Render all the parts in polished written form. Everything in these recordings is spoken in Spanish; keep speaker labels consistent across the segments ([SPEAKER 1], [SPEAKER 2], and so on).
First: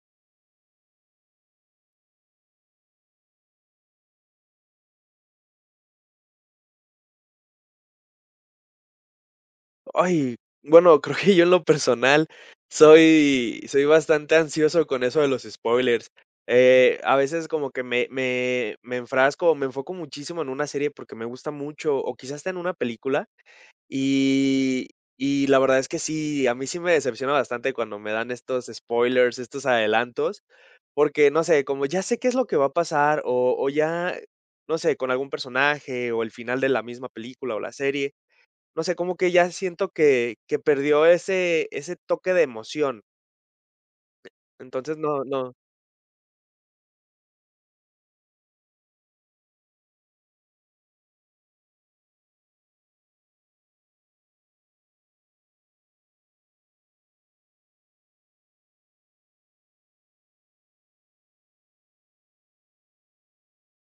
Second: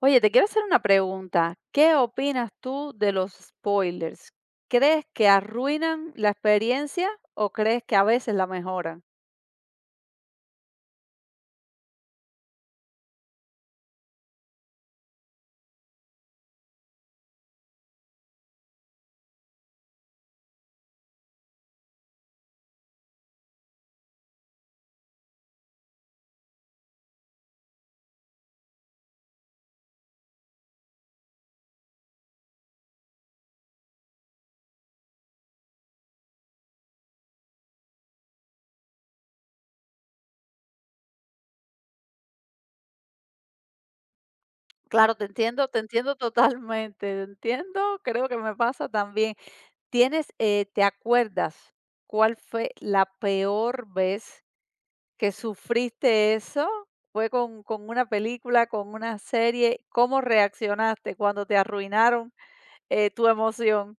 [SPEAKER 1] Oye, te quiero hacer una pregunta. ¿Qué opinas tú de los spoilers? ¿Crees que arruinan la experiencia o crees que a veces la mejoran?
[SPEAKER 2] Ay, bueno, creo que yo en lo personal soy bastante ansioso con eso de los spoilers. A veces como que me enfrasco, me enfoco muchísimo en una serie porque me gusta mucho, o quizás hasta en una película, y y la verdad es que sí, a mí sí me decepciona bastante cuando me dan estos spoilers, estos adelantos, porque, no sé, como ya sé qué es lo que va a pasar o ya, no sé, con algún personaje o el final de la misma película o la serie. No sé, como que ya siento que perdió ese toque de emoción. Entonces,
[SPEAKER 1] Claro,
[SPEAKER 2] no no.
[SPEAKER 1] te entiendo totalmente, te entiendo, creo que me pasa también. ¿Tienes, te acuerdas cuál fue la peor vez que sufriste eso? ¿Fue con una película, con una serie? ¿Cómo reaccionaste cuando te arruinaron tu emoción?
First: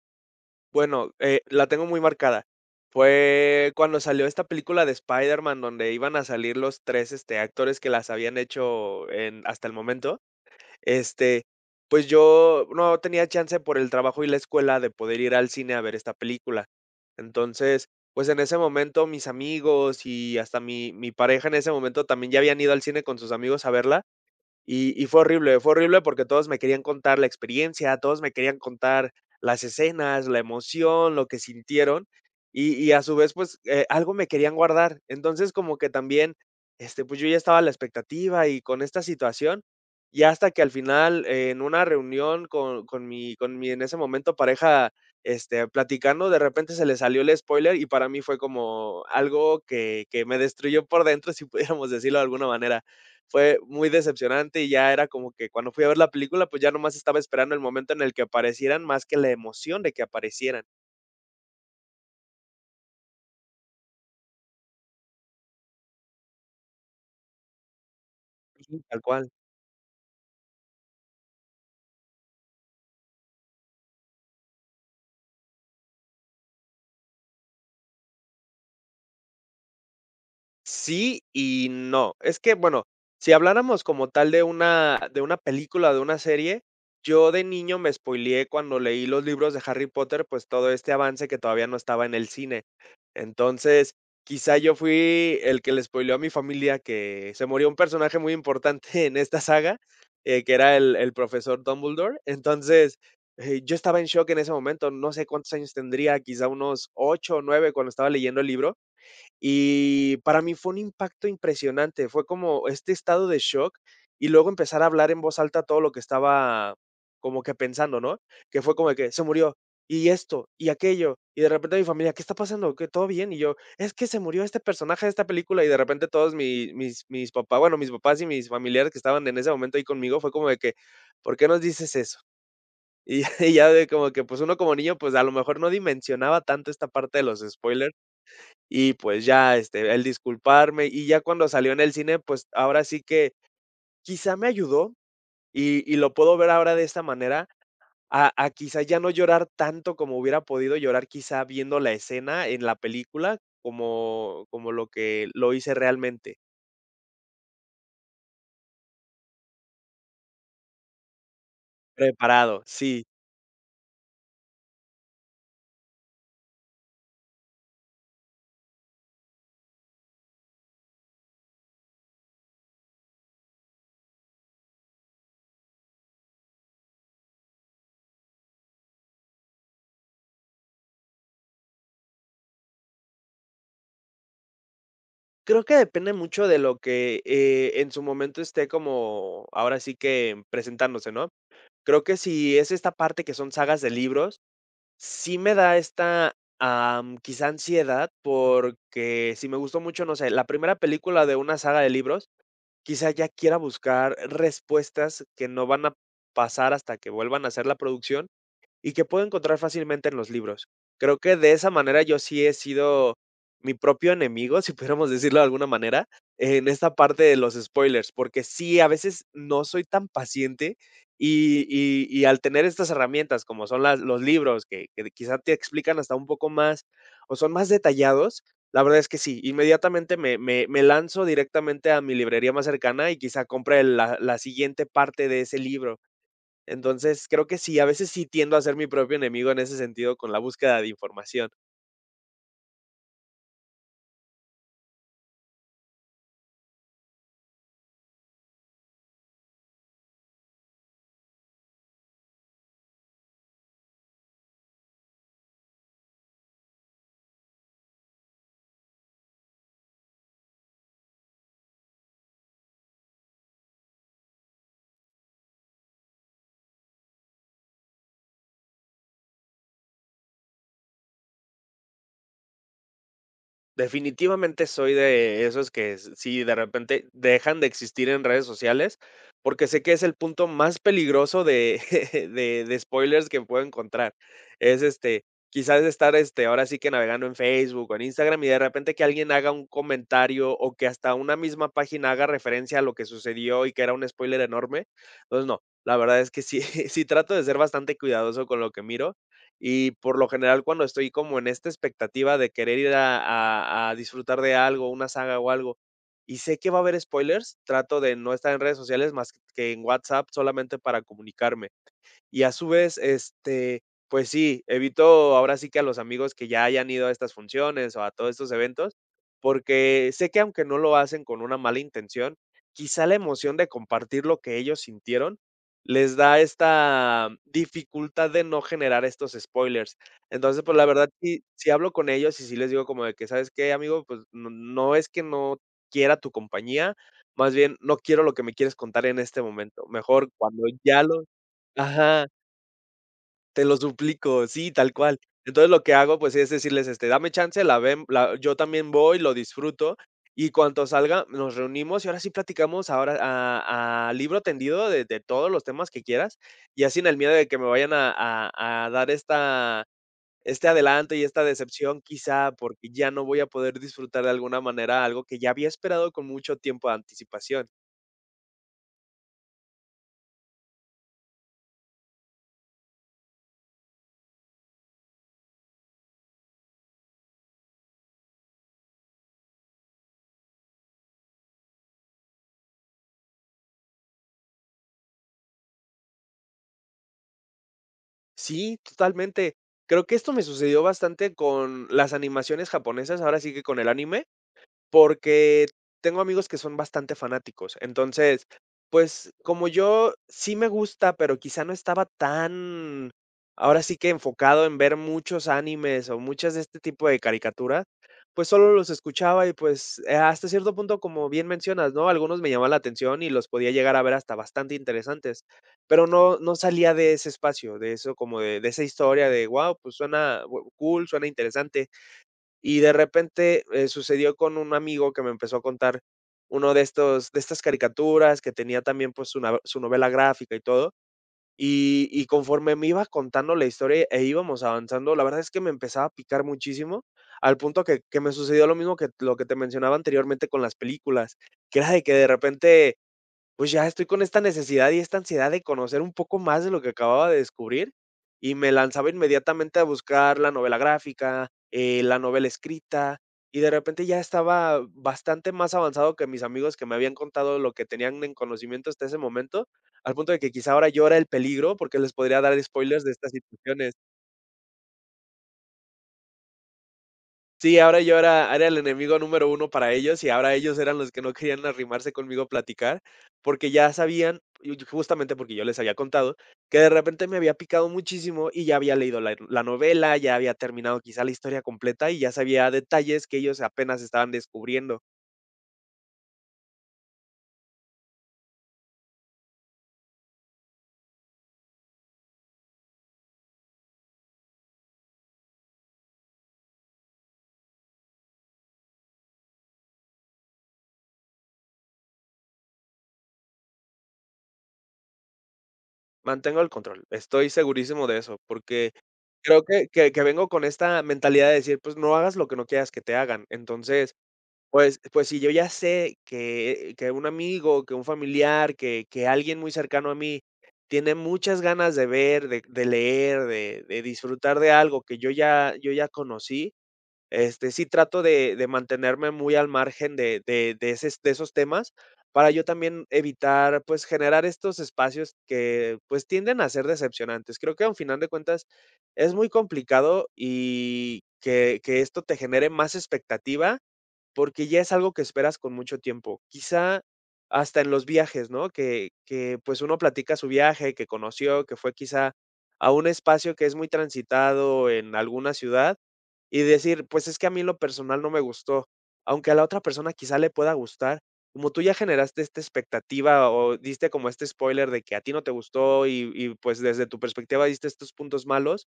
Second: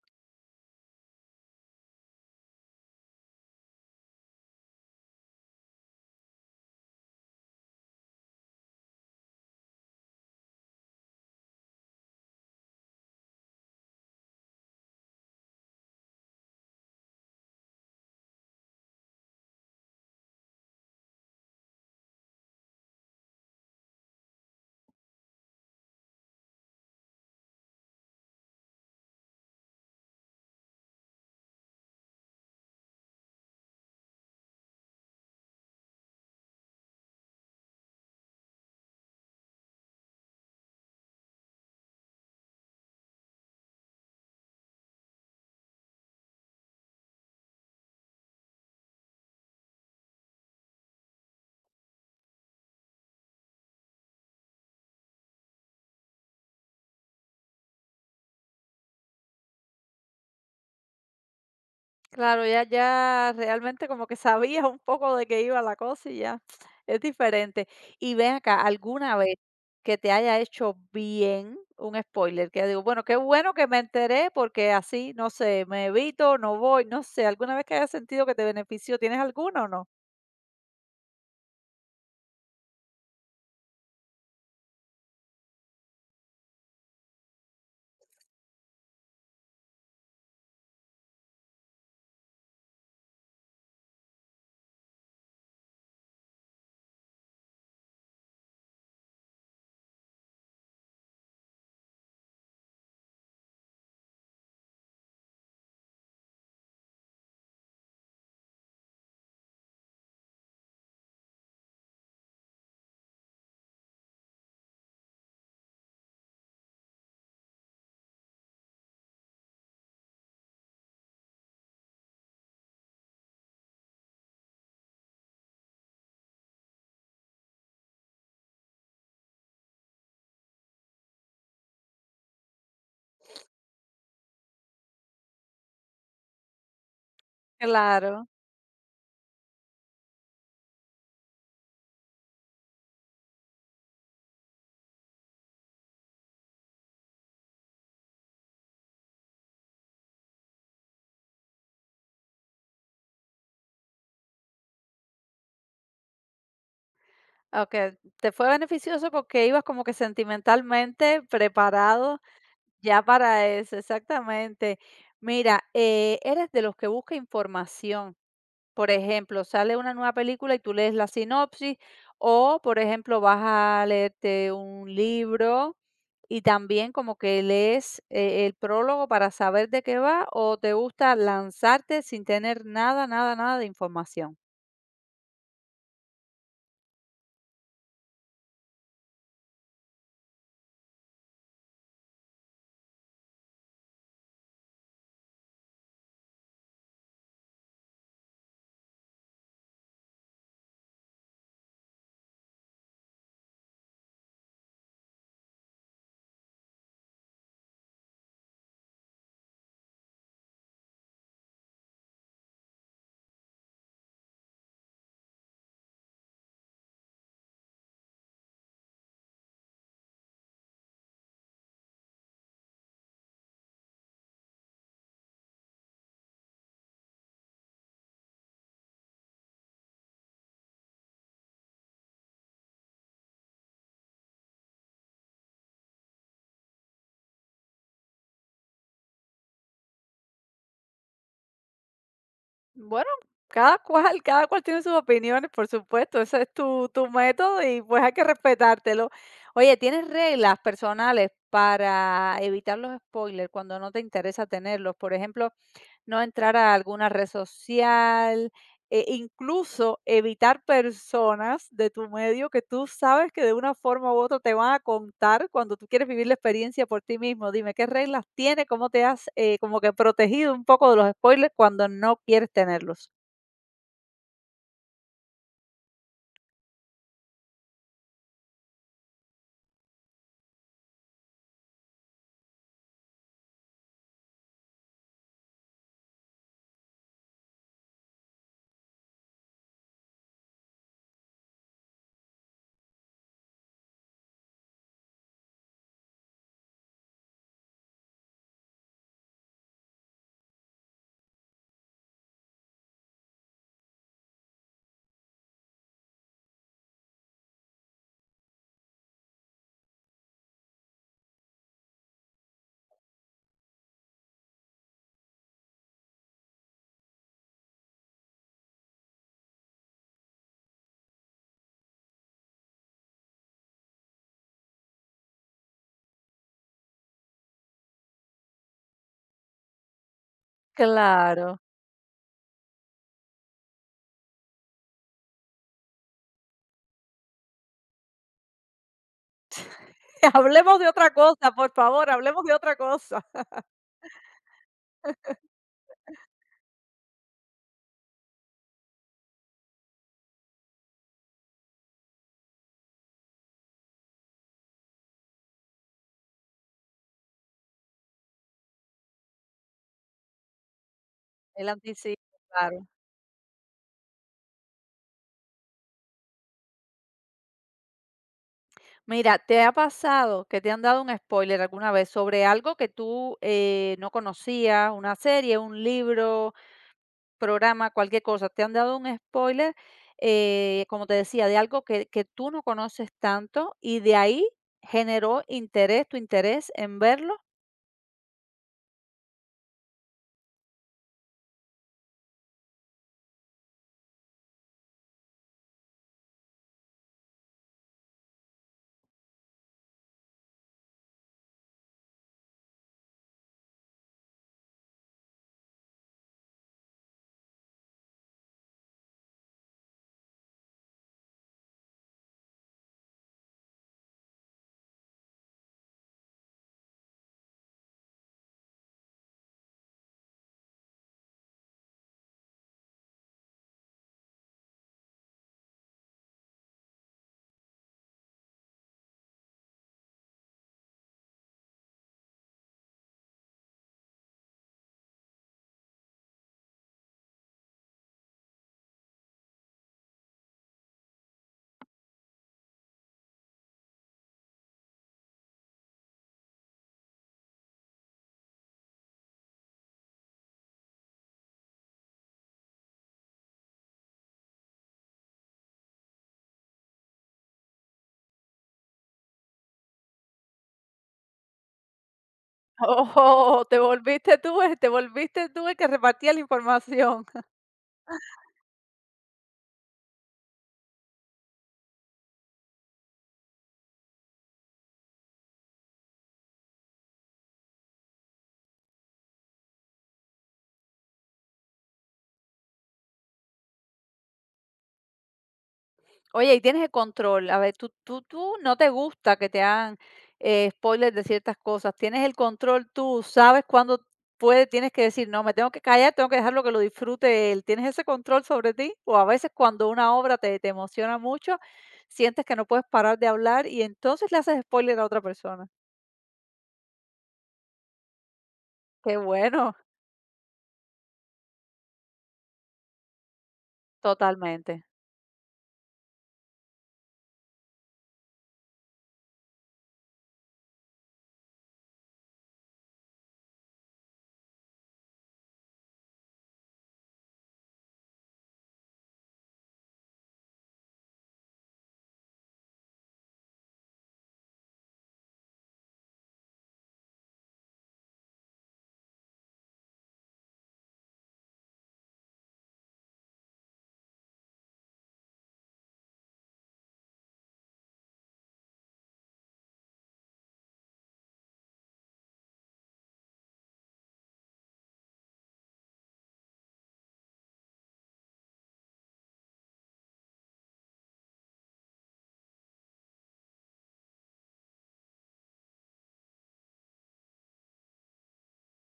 [SPEAKER 2] Bueno, la tengo muy marcada. Fue cuando salió esta película de Spider-Man, donde iban a salir los 3 este, actores que las habían hecho en hasta el momento. Este, pues yo no tenía chance por el trabajo y la escuela de poder ir al cine a ver esta película. Entonces, pues en ese momento mis amigos y hasta mi pareja en ese momento también ya habían ido al cine con sus amigos a verla. Y fue horrible porque todos me querían contar la experiencia, todos me querían contar las escenas, la emoción, lo que sintieron, y a su vez, pues, algo me querían guardar. Entonces, como que también, este, pues, yo ya estaba a la expectativa y con esta situación, ya hasta que al final, en una reunión con con mi, en ese momento, pareja, este, platicando, de repente se le salió el spoiler y para mí fue como algo que me destruyó por dentro, si pudiéramos decirlo de alguna manera. Fue muy decepcionante y ya era como que cuando fui a ver la película, pues ya nomás estaba esperando el momento en el que aparecieran, más que la emoción de que aparecieran.
[SPEAKER 1] Claro, ya ya realmente como que sabías un poco de qué iba la cosa y ya es diferente. Y ven acá,
[SPEAKER 2] Ujú, tal
[SPEAKER 1] ¿alguna
[SPEAKER 2] cual.
[SPEAKER 1] vez que te haya hecho bien un spoiler? Que digo, bueno, qué bueno que me enteré porque así, no sé, me evito, no voy, no sé, ¿alguna vez que hayas sentido que te benefició? ¿Tienes alguna o no?
[SPEAKER 2] Sí y no. Es que, bueno, si habláramos como tal de una película, de una serie, yo de niño me spoileé cuando leí los libros de Harry Potter, pues, todo este avance que todavía no estaba en el cine. Entonces, quizá yo fui el que le spoileó a mi familia que se murió un personaje muy importante en esta saga, que era el profesor Dumbledore. Entonces, yo estaba en shock en ese momento, no sé cuántos años tendría, quizá unos 8, o 9 cuando estaba leyendo el libro, y para mí fue un impacto impresionante, fue como este estado de shock y luego empezar a hablar en voz alta todo lo que estaba como que pensando, ¿no? Que fue como de que se murió y esto y aquello y de repente mi familia, ¿qué está pasando? ¿Que todo bien? Y yo, es que se murió este personaje de esta película y de repente todos mis papás, bueno, mis papás y mis familiares que estaban en ese momento ahí conmigo fue como de que, ¿por qué nos dices eso? Y, y ya de como que pues uno como niño pues a lo mejor no dimensionaba tanto esta parte de los spoilers
[SPEAKER 1] Claro,
[SPEAKER 2] y pues ya, este, el disculparme, y ya cuando salió en el cine, pues ahora sí que quizá me ayudó y lo puedo ver ahora de esta manera, a quizá ya no llorar tanto como hubiera podido llorar quizá viendo la escena en la película, como como lo que lo hice realmente.
[SPEAKER 1] aunque te fue beneficioso porque ibas como que sentimentalmente preparado
[SPEAKER 2] Preparado,
[SPEAKER 1] ya
[SPEAKER 2] sí.
[SPEAKER 1] para eso, exactamente. Mira, eres de los que busca información. Por ejemplo, sale una nueva película y tú lees la sinopsis o, por ejemplo, vas a leerte un libro y también como que lees el prólogo para saber de qué va o te gusta lanzarte sin tener nada, nada, nada de información.
[SPEAKER 2] Creo que depende mucho de lo que, en su momento esté como ahora sí que presentándose, ¿no? Creo que si es esta parte que son sagas de libros, sí me da esta, quizá ansiedad, porque si me gustó mucho, no sé, la primera película de una saga de libros, quizá ya quiera buscar respuestas que no van a pasar hasta que vuelvan a hacer la producción, y que puedo encontrar fácilmente en los libros. Creo que de esa manera yo sí he sido mi propio enemigo, si pudiéramos decirlo de alguna manera, en esta parte de los spoilers, porque sí, a veces no soy tan paciente y, y al tener estas herramientas como son las, los libros que quizá te explican hasta un poco más o son más detallados, la verdad es que sí, inmediatamente me, me lanzo directamente a mi librería más cercana y quizá compre la siguiente parte de ese libro. Entonces, creo que sí, a veces sí tiendo a ser mi propio enemigo en ese sentido con la búsqueda de información.
[SPEAKER 1] Bueno, cada cual tiene sus opiniones, por supuesto. Ese es tu, tu método y pues hay que respetártelo. Oye, ¿tienes reglas personales para evitar los spoilers cuando no te interesa tenerlos? Por ejemplo, no entrar a alguna red social, e incluso evitar personas de tu medio que tú sabes que de una forma u otra te van a contar cuando tú quieres vivir la experiencia por ti mismo. Dime, ¿qué reglas tiene? ¿Cómo te has, como que protegido un poco de los spoilers cuando no quieres tenerlos?
[SPEAKER 2] Definitivamente soy de esos que s sí, de repente dejan de existir en redes sociales, porque sé que es el punto más peligroso de de spoilers que puedo encontrar. Es, este, quizás estar, este, ahora sí que navegando en Facebook o en Instagram, y de repente que alguien haga un comentario, o que hasta una misma página haga referencia a lo que sucedió y que era un spoiler enorme. Entonces, no, la verdad es que sí sí trato de ser bastante cuidadoso con lo que miro, y por lo general, cuando estoy como en esta expectativa de querer ir a a disfrutar de algo, una saga o algo, y sé que va a haber spoilers, trato de no estar en redes sociales más que en WhatsApp, solamente para comunicarme. Y a su vez, este, pues sí, evito ahora sí que a los amigos que ya hayan ido a estas funciones o a todos estos eventos, porque sé que aunque no lo hacen con una mala intención, quizá la emoción de compartir lo que ellos sintieron les da esta dificultad de no generar estos spoilers. Entonces, pues la verdad, sí,
[SPEAKER 1] Claro.
[SPEAKER 2] sí hablo con ellos y sí les digo como de que, ¿sabes qué, amigo? Pues no, no es que no quiera tu compañía, más bien no quiero lo que me quieres contar en este momento. Mejor cuando
[SPEAKER 1] Hablemos de
[SPEAKER 2] ya
[SPEAKER 1] otra
[SPEAKER 2] lo...
[SPEAKER 1] cosa, por favor,
[SPEAKER 2] Ajá.
[SPEAKER 1] hablemos de otra cosa.
[SPEAKER 2] Te lo suplico, sí, tal cual. Entonces, lo que hago, pues, es decirles, este, dame chance, la ven la yo también voy, lo disfruto, y cuando salga, nos reunimos, y ahora sí platicamos ahora a libro tendido de todos los temas que quieras, y así en el miedo de que me vayan a a dar esta este adelanto y esta
[SPEAKER 1] El
[SPEAKER 2] decepción,
[SPEAKER 1] anticipo,
[SPEAKER 2] quizá,
[SPEAKER 1] claro.
[SPEAKER 2] porque ya no voy a poder disfrutar de alguna manera algo que ya había esperado con mucho tiempo de anticipación.
[SPEAKER 1] Mira, ¿te ha pasado que te han dado un spoiler alguna vez sobre algo que tú no conocías, una serie, un libro, programa, cualquier cosa? ¿Te han dado un spoiler, como te decía, de algo que tú no conoces tanto y de ahí generó interés, tu interés en verlo?
[SPEAKER 2] Sí, totalmente. Creo que esto me sucedió bastante con las animaciones japonesas, ahora sí que con el anime, porque tengo amigos que son bastante fanáticos. Entonces, pues, como yo sí me gusta, pero quizá no estaba tan, ahora sí que enfocado en ver muchos animes o muchas de este tipo de caricaturas, pues solo los escuchaba y pues hasta cierto punto, como bien mencionas, ¿no? Algunos me llamaban la atención y los podía llegar a ver hasta bastante interesantes, pero no, no salía de ese espacio, de eso como de esa historia de, wow, pues suena cool, suena interesante y de repente, sucedió con un amigo que me empezó a contar uno de estos de estas caricaturas que tenía también, pues, su na su novela gráfica y todo. Y conforme me iba contando la historia e íbamos avanzando, la verdad es que me empezaba a picar muchísimo, al punto que me sucedió lo mismo que lo que te mencionaba anteriormente con las películas, que era de que de repente pues ya estoy con esta necesidad y esta ansiedad de conocer un poco más de lo que acababa de descubrir, y me lanzaba inmediatamente a buscar la novela gráfica, la novela escrita, y de repente ya estaba bastante más avanzado que mis amigos que me habían contado lo que tenían en conocimiento hasta ese momento, al punto de que quizá ahora yo era el peligro, porque les podría dar spoilers de estas
[SPEAKER 1] Oh, te
[SPEAKER 2] situaciones.
[SPEAKER 1] volviste tú, el- te volviste tú el que repartía la información.
[SPEAKER 2] Sí, ahora yo era el enemigo número 1 para ellos, y ahora ellos eran los que no querían arrimarse conmigo a platicar, porque ya sabían, y justamente porque yo les había contado, que de repente me había picado muchísimo y ya había leído la novela, ya había terminado quizá la historia completa y ya sabía detalles que ellos apenas estaban descubriendo.
[SPEAKER 1] Oye, y tienes el control. A ver, tú tú tú no te gusta que te hagan, spoiler de ciertas cosas. Tienes el control tú, sabes cuándo puede tienes que decir: "No, me tengo que callar, tengo que dejarlo que lo disfrute él". ¿Tienes ese control sobre ti? O a veces cuando una obra te te emociona mucho, sientes que no puedes parar de hablar y entonces le haces spoiler a otra persona.
[SPEAKER 2] Mantengo el control, estoy segurísimo de eso, porque
[SPEAKER 1] Qué
[SPEAKER 2] creo
[SPEAKER 1] bueno,
[SPEAKER 2] que que vengo con esta mentalidad de decir, pues, no hagas lo que no quieras que te hagan. Entonces,
[SPEAKER 1] totalmente.
[SPEAKER 2] pues pues si yo ya sé que un amigo, que un familiar, que alguien muy cercano a mí tiene muchas ganas de ver, de leer, de disfrutar de algo que yo ya yo ya conocí, este, sí trato de mantenerme muy al margen de de ese de esos temas, para yo también evitar, pues, generar estos espacios que, pues, tienden a ser decepcionantes. Creo que al final de cuentas es muy complicado y que esto te genere más expectativa porque ya es algo que esperas con mucho tiempo. Quizá hasta en los viajes, ¿no? Que, pues, uno platica su viaje, que conoció, que fue quizá a un espacio que es muy transitado en alguna ciudad, y decir: "Pues, es que a mí en lo personal no me gustó", aunque a la otra persona quizá le pueda gustar, como tú ya generaste esta expectativa o diste como este spoiler de que a ti no te gustó y, pues, desde tu perspectiva diste estos puntos malos,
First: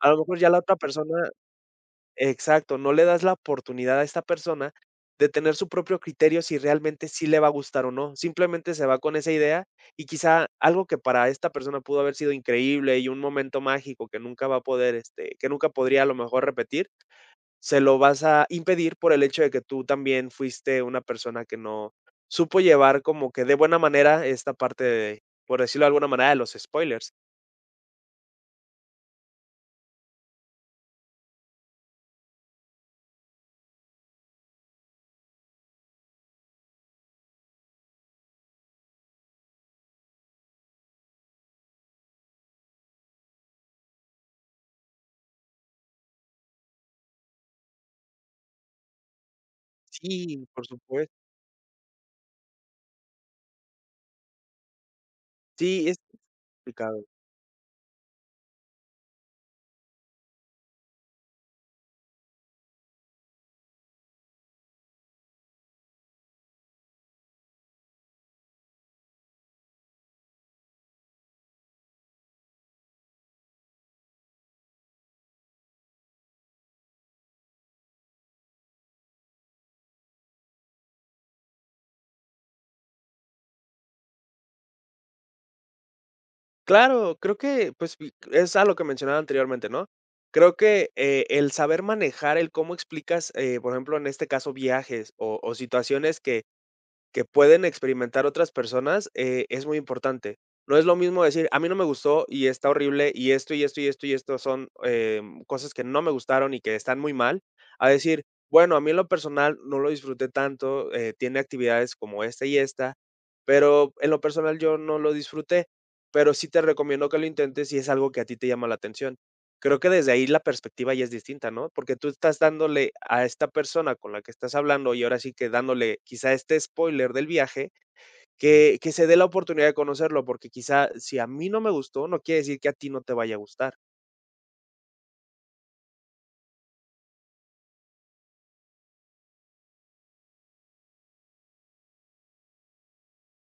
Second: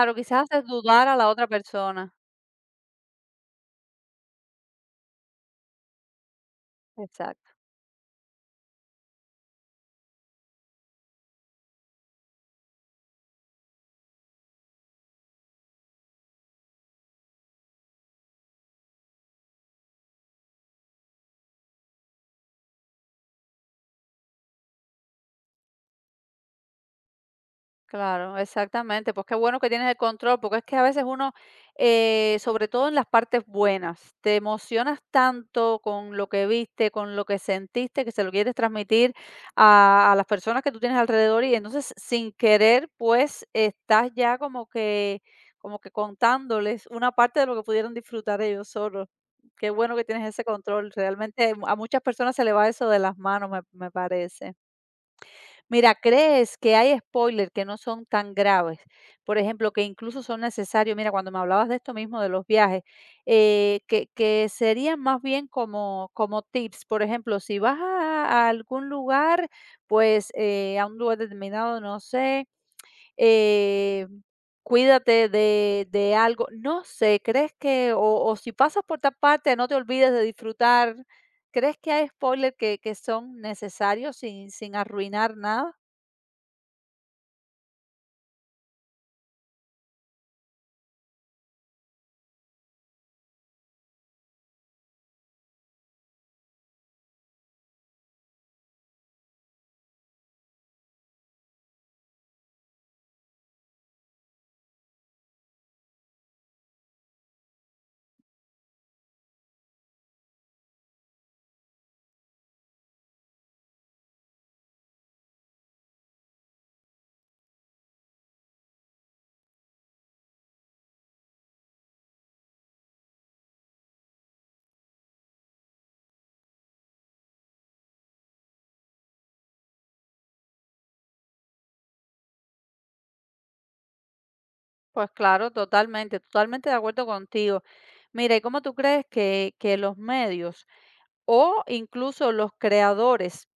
[SPEAKER 2] a lo mejor
[SPEAKER 1] quizás
[SPEAKER 2] ya la
[SPEAKER 1] haces
[SPEAKER 2] otra
[SPEAKER 1] dudar
[SPEAKER 2] persona.
[SPEAKER 1] a la otra persona.
[SPEAKER 2] Exacto, no le das la oportunidad a esta persona de tener su propio criterio si realmente sí le va a
[SPEAKER 1] Exacto.
[SPEAKER 2] gustar o no. Simplemente se va con esa idea y quizá algo que para esta persona pudo haber sido increíble y un momento mágico que nunca va a poder, que nunca podría a lo mejor repetir, se lo vas a impedir por el hecho de que tú también fuiste una persona que no supo llevar como que de buena manera esta parte de, por decirlo de alguna manera, de los spoilers.
[SPEAKER 1] Claro, exactamente. Pues qué bueno que tienes el control, porque es que a veces uno, sobre todo en las partes buenas, te emocionas tanto con lo que viste, con lo que sentiste, que se lo quieres transmitir a las personas que tú tienes alrededor y entonces sin querer, pues estás ya como que contándoles una parte de lo que pudieron disfrutar ellos solos. Qué bueno que tienes ese
[SPEAKER 2] Sí, por
[SPEAKER 1] control.
[SPEAKER 2] supuesto.
[SPEAKER 1] Realmente a muchas personas se le va eso de las manos, me me parece.
[SPEAKER 2] Sí,
[SPEAKER 1] Mira,
[SPEAKER 2] es
[SPEAKER 1] ¿crees que hay
[SPEAKER 2] complicado.
[SPEAKER 1] spoilers que no son tan graves? Por ejemplo, que incluso son necesarios. Mira, cuando me hablabas de esto mismo, de los viajes, que serían más bien como, como tips. Por ejemplo, si vas a algún lugar, pues a un lugar determinado, no sé, eh, cuídate de algo, no sé, ¿crees que, o si pasas por tal parte, no te olvides de disfrutar? ¿Crees que hay spoilers que son necesarios sin, sin arruinar nada?
[SPEAKER 2] Claro, creo que, pues, fi es a lo que mencionaba anteriormente, ¿no? Creo que, el saber manejar el cómo explicas, por ejemplo, en este caso, viajes o situaciones que pueden experimentar otras personas, es muy importante. No es lo mismo decir, a mí no me gustó y está horrible y esto y esto y esto y esto son cosas que no me gustaron y que están muy mal, a decir, bueno, a mí en lo personal no lo disfruté tanto, tiene actividades como esta y esta, pero en lo personal yo no lo disfruté, pero sí te recomiendo que lo intentes si es algo que a ti te llama la atención. Creo que desde ahí la perspectiva ya es distinta, ¿no? Porque tú estás dándole a esta persona con la que estás hablando y ahora sí que dándole quizá este spoiler del viaje, que se dé la oportunidad de conocerlo, porque quizá si a mí no me gustó, no quiere decir que a ti no te vaya a gustar.
[SPEAKER 1] Pues claro, totalmente, totalmente de acuerdo contigo. Mira, ¿y cómo tú crees que los medios o incluso los creadores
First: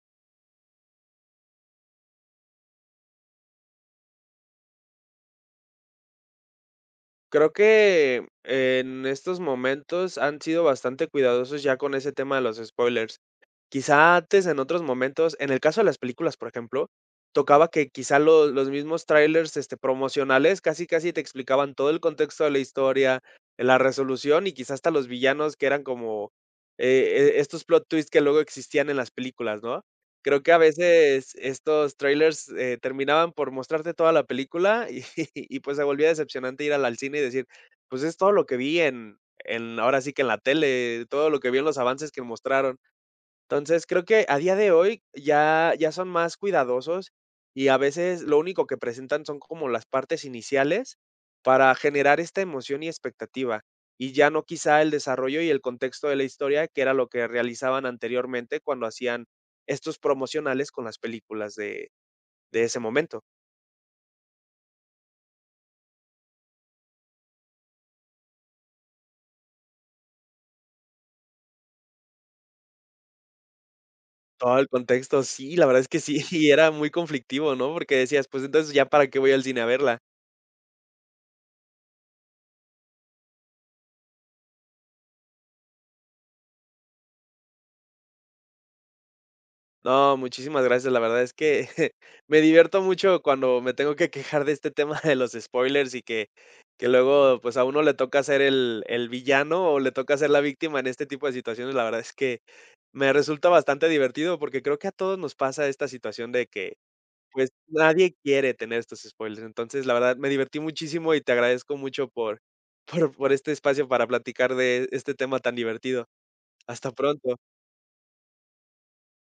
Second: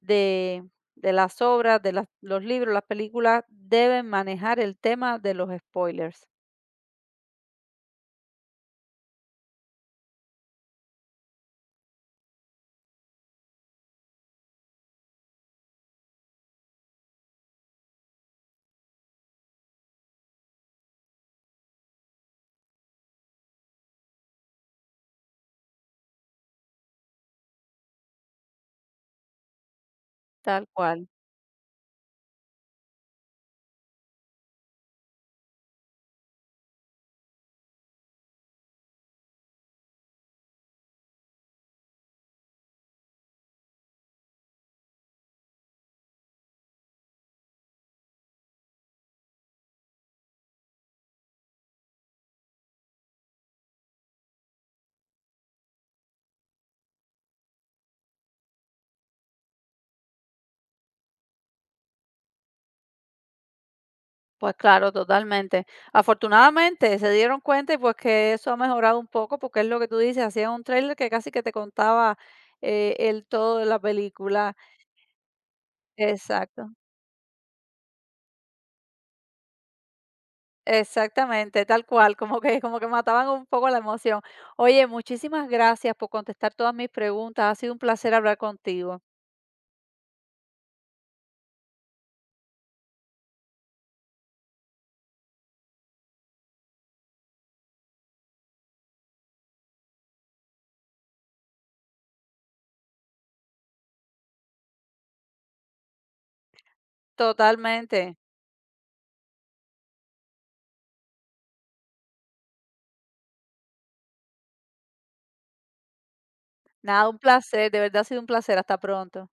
[SPEAKER 1] de, de las obras, de las- los libros, las películas, deben manejar el tema de los spoilers?
[SPEAKER 2] Creo que en estos momentos han sido bastante cuidadosos ya con ese tema de los spoilers. Quizá antes, en otros momentos, en el caso de las películas, por ejemplo, tocaba que quizá lo los mismos trailers promocionales casi, casi te explicaban todo el contexto de la historia, la resolución y quizá hasta los villanos que eran como, estos plot twists que luego existían en las películas, ¿no? Creo que a
[SPEAKER 1] Tal cual.
[SPEAKER 2] veces estos trailers terminaban por mostrarte toda la película y y pues se volvía decepcionante ir al cine y decir: "Pues es todo lo que vi en ahora sí que en la tele, todo lo que vi en los avances que mostraron". Entonces, creo que a día de hoy ya son más cuidadosos y a veces lo único que presentan son como las partes iniciales para generar esta emoción y expectativa, y ya no quizá el desarrollo y el contexto de la historia, que era lo que realizaban anteriormente cuando hacían estos promocionales con las películas de ese momento.
[SPEAKER 1] Pues claro, totalmente. Afortunadamente se dieron cuenta y pues que eso ha mejorado un poco porque es lo que tú dices, hacía un trailer que casi que te contaba el todo de la película.
[SPEAKER 2] Todo el contexto, sí, la verdad es que sí, y era
[SPEAKER 1] Exacto.
[SPEAKER 2] muy conflictivo, ¿no? Porque decías, pues, entonces, ¿ya para qué voy al cine a verla?
[SPEAKER 1] Exactamente, tal cual, como que mataban un poco la emoción. Oye, muchísimas gracias por contestar todas mis preguntas. Ha sido un placer hablar contigo.
[SPEAKER 2] No, muchísimas gracias. La verdad es que me divierto mucho cuando me tengo que quejar de este tema de los spoilers y que luego pues a uno le toca ser el villano o le toca ser la víctima en este tipo de situaciones. La verdad es que me resulta bastante divertido porque creo que a todos nos pasa esta situación de que pues
[SPEAKER 1] Totalmente.
[SPEAKER 2] nadie quiere tener estos spoilers. Entonces, la verdad, me divertí muchísimo y te agradezco mucho por este espacio para platicar de este tema tan divertido. Hasta
[SPEAKER 1] Nada, un
[SPEAKER 2] pronto.
[SPEAKER 1] placer, de verdad ha sido un placer. Hasta pronto.